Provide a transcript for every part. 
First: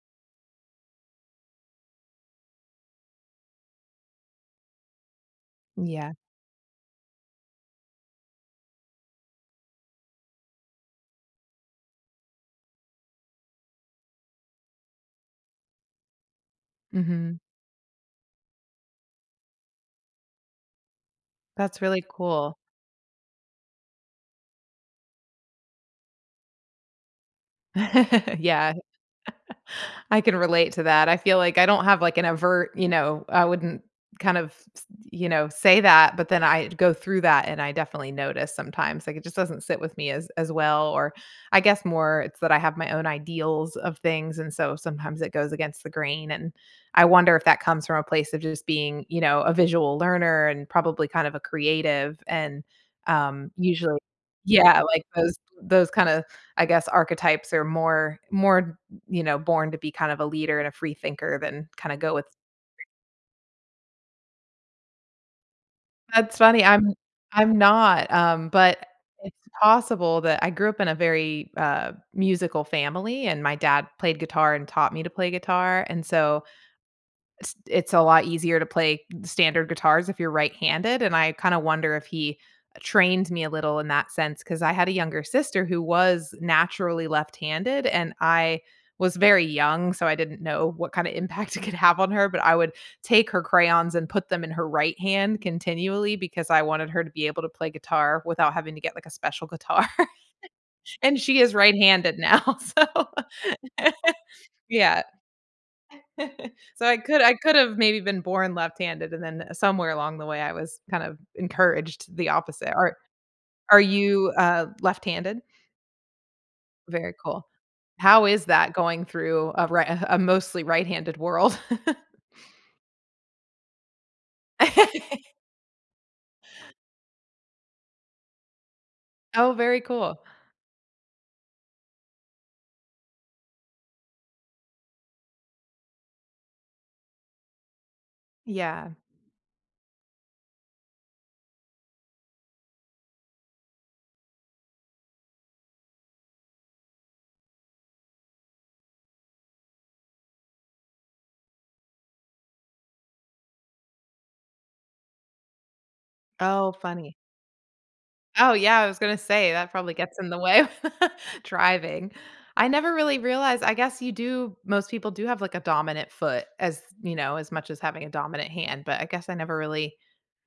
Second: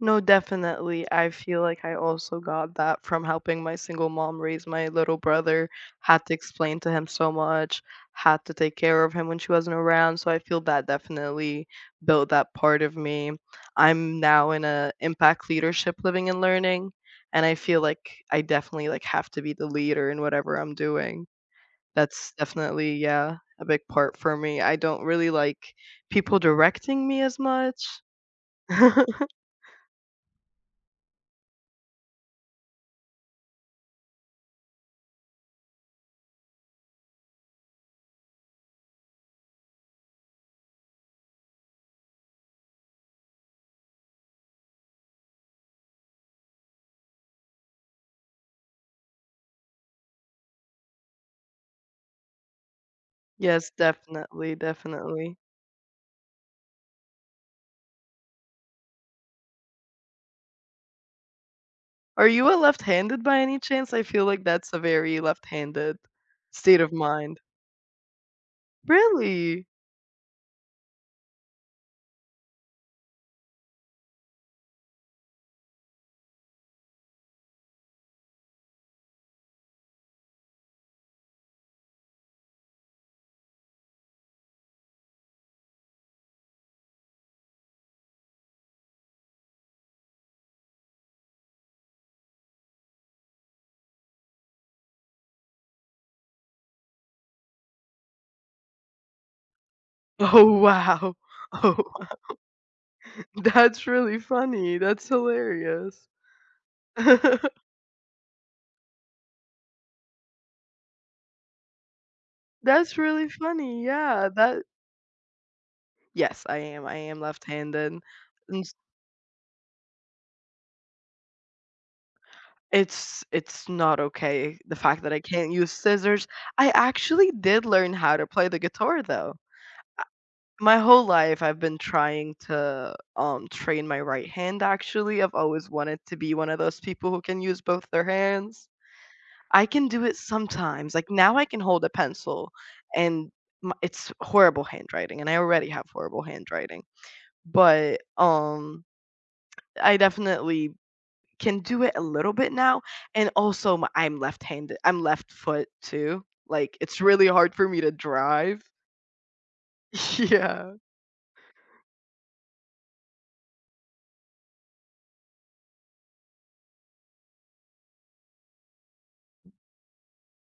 No, definitely, I feel like I also got that from helping my single mom raise my little brother Yeah. had to explain to him so much, had to take care of him when she wasn't around, so I feel that definitely built that part of me. I'm now in a impact leadership living and learning, Mhm. and I feel like, I definitely, like, have to be the leader in whatever I'm doing. That's really That's cool. definitely yeah, a big part for me. I don't really like people directing me as much. Yeah. I can relate to that. I feel like I don't have, like, an overt, you know, I wouldn't kind of, s you know, say that, but then I d go through that, and I definitely notice sometimes, like, it just doesn't sit with me as as well or I guess more it's that I have my own ideals of things, and so, sometimes it goes against the grain, and I wonder if that comes from a place of just being, you know, a visual learner and probably kind of a creative and, um, Yes, usually definitely, yeah, like, definitely. those those kinda, I guess, archetypes are more more, b you know, born to be kind of a leader and a free thinker than kinda go with Are you a left-handed by any chance? I feel like that's a very left-handed That's funny, state I'm of mind. I'm not, um, but, eh, it's Really? possible that I grew up in a very, uh, musical family, and my dad played guitar and taught me to play guitar, and so it's it's a lot easier to play standard guitars if you're right-handed, and I kinda wonder if he, eh, trained me a little in that sense 'cause I had a younger sister who was naturally left-handed, and I was very young, so I didn't know what kinda impact it could have on her, but I would take her crayons and put them in her right hand continually because I wanted her to be able to play guitar without having to get, like, a special guitar, Oh, wow. and she is Oh, wow. right-handed now, so That’s really funny, yeah. that's hilarious. So I could I could've maybe been born left-handed, and then, eh, somewhere along the way, I was kind of encouraged the opposite. Are That's really are funny, yeah, you, that uh left-handed? Yes, I am, I Very am cool. left-handed, How is and that s going through a right a ha a mostly right handed world? It's it's not okay, the fact that I can't use scissors I actually did learn how to play the guitar, though, Oh, very cool. I my whole life, I've been trying to, um, train my right hand, actually, I've always wanted to be one of those people who can use both their hands. Yeah. I can do it sometimes, like, now I can hold a pencil, and my it's horrible handwriting, and I already have horrible handwriting, but, um, I definitely, can do it a little bit now, and also, I'm left hande I'm left foot too, Oh, like, it's funny. really hard for me to Oh, drive. yeah, I was gonna say that probably gets in the way of Yeah. driving. I never really realized I guess you do most people do have, like, a dominant foot as, you know, as much as having a dominant hand, but I guess I never really,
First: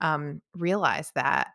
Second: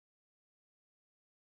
um, realized that.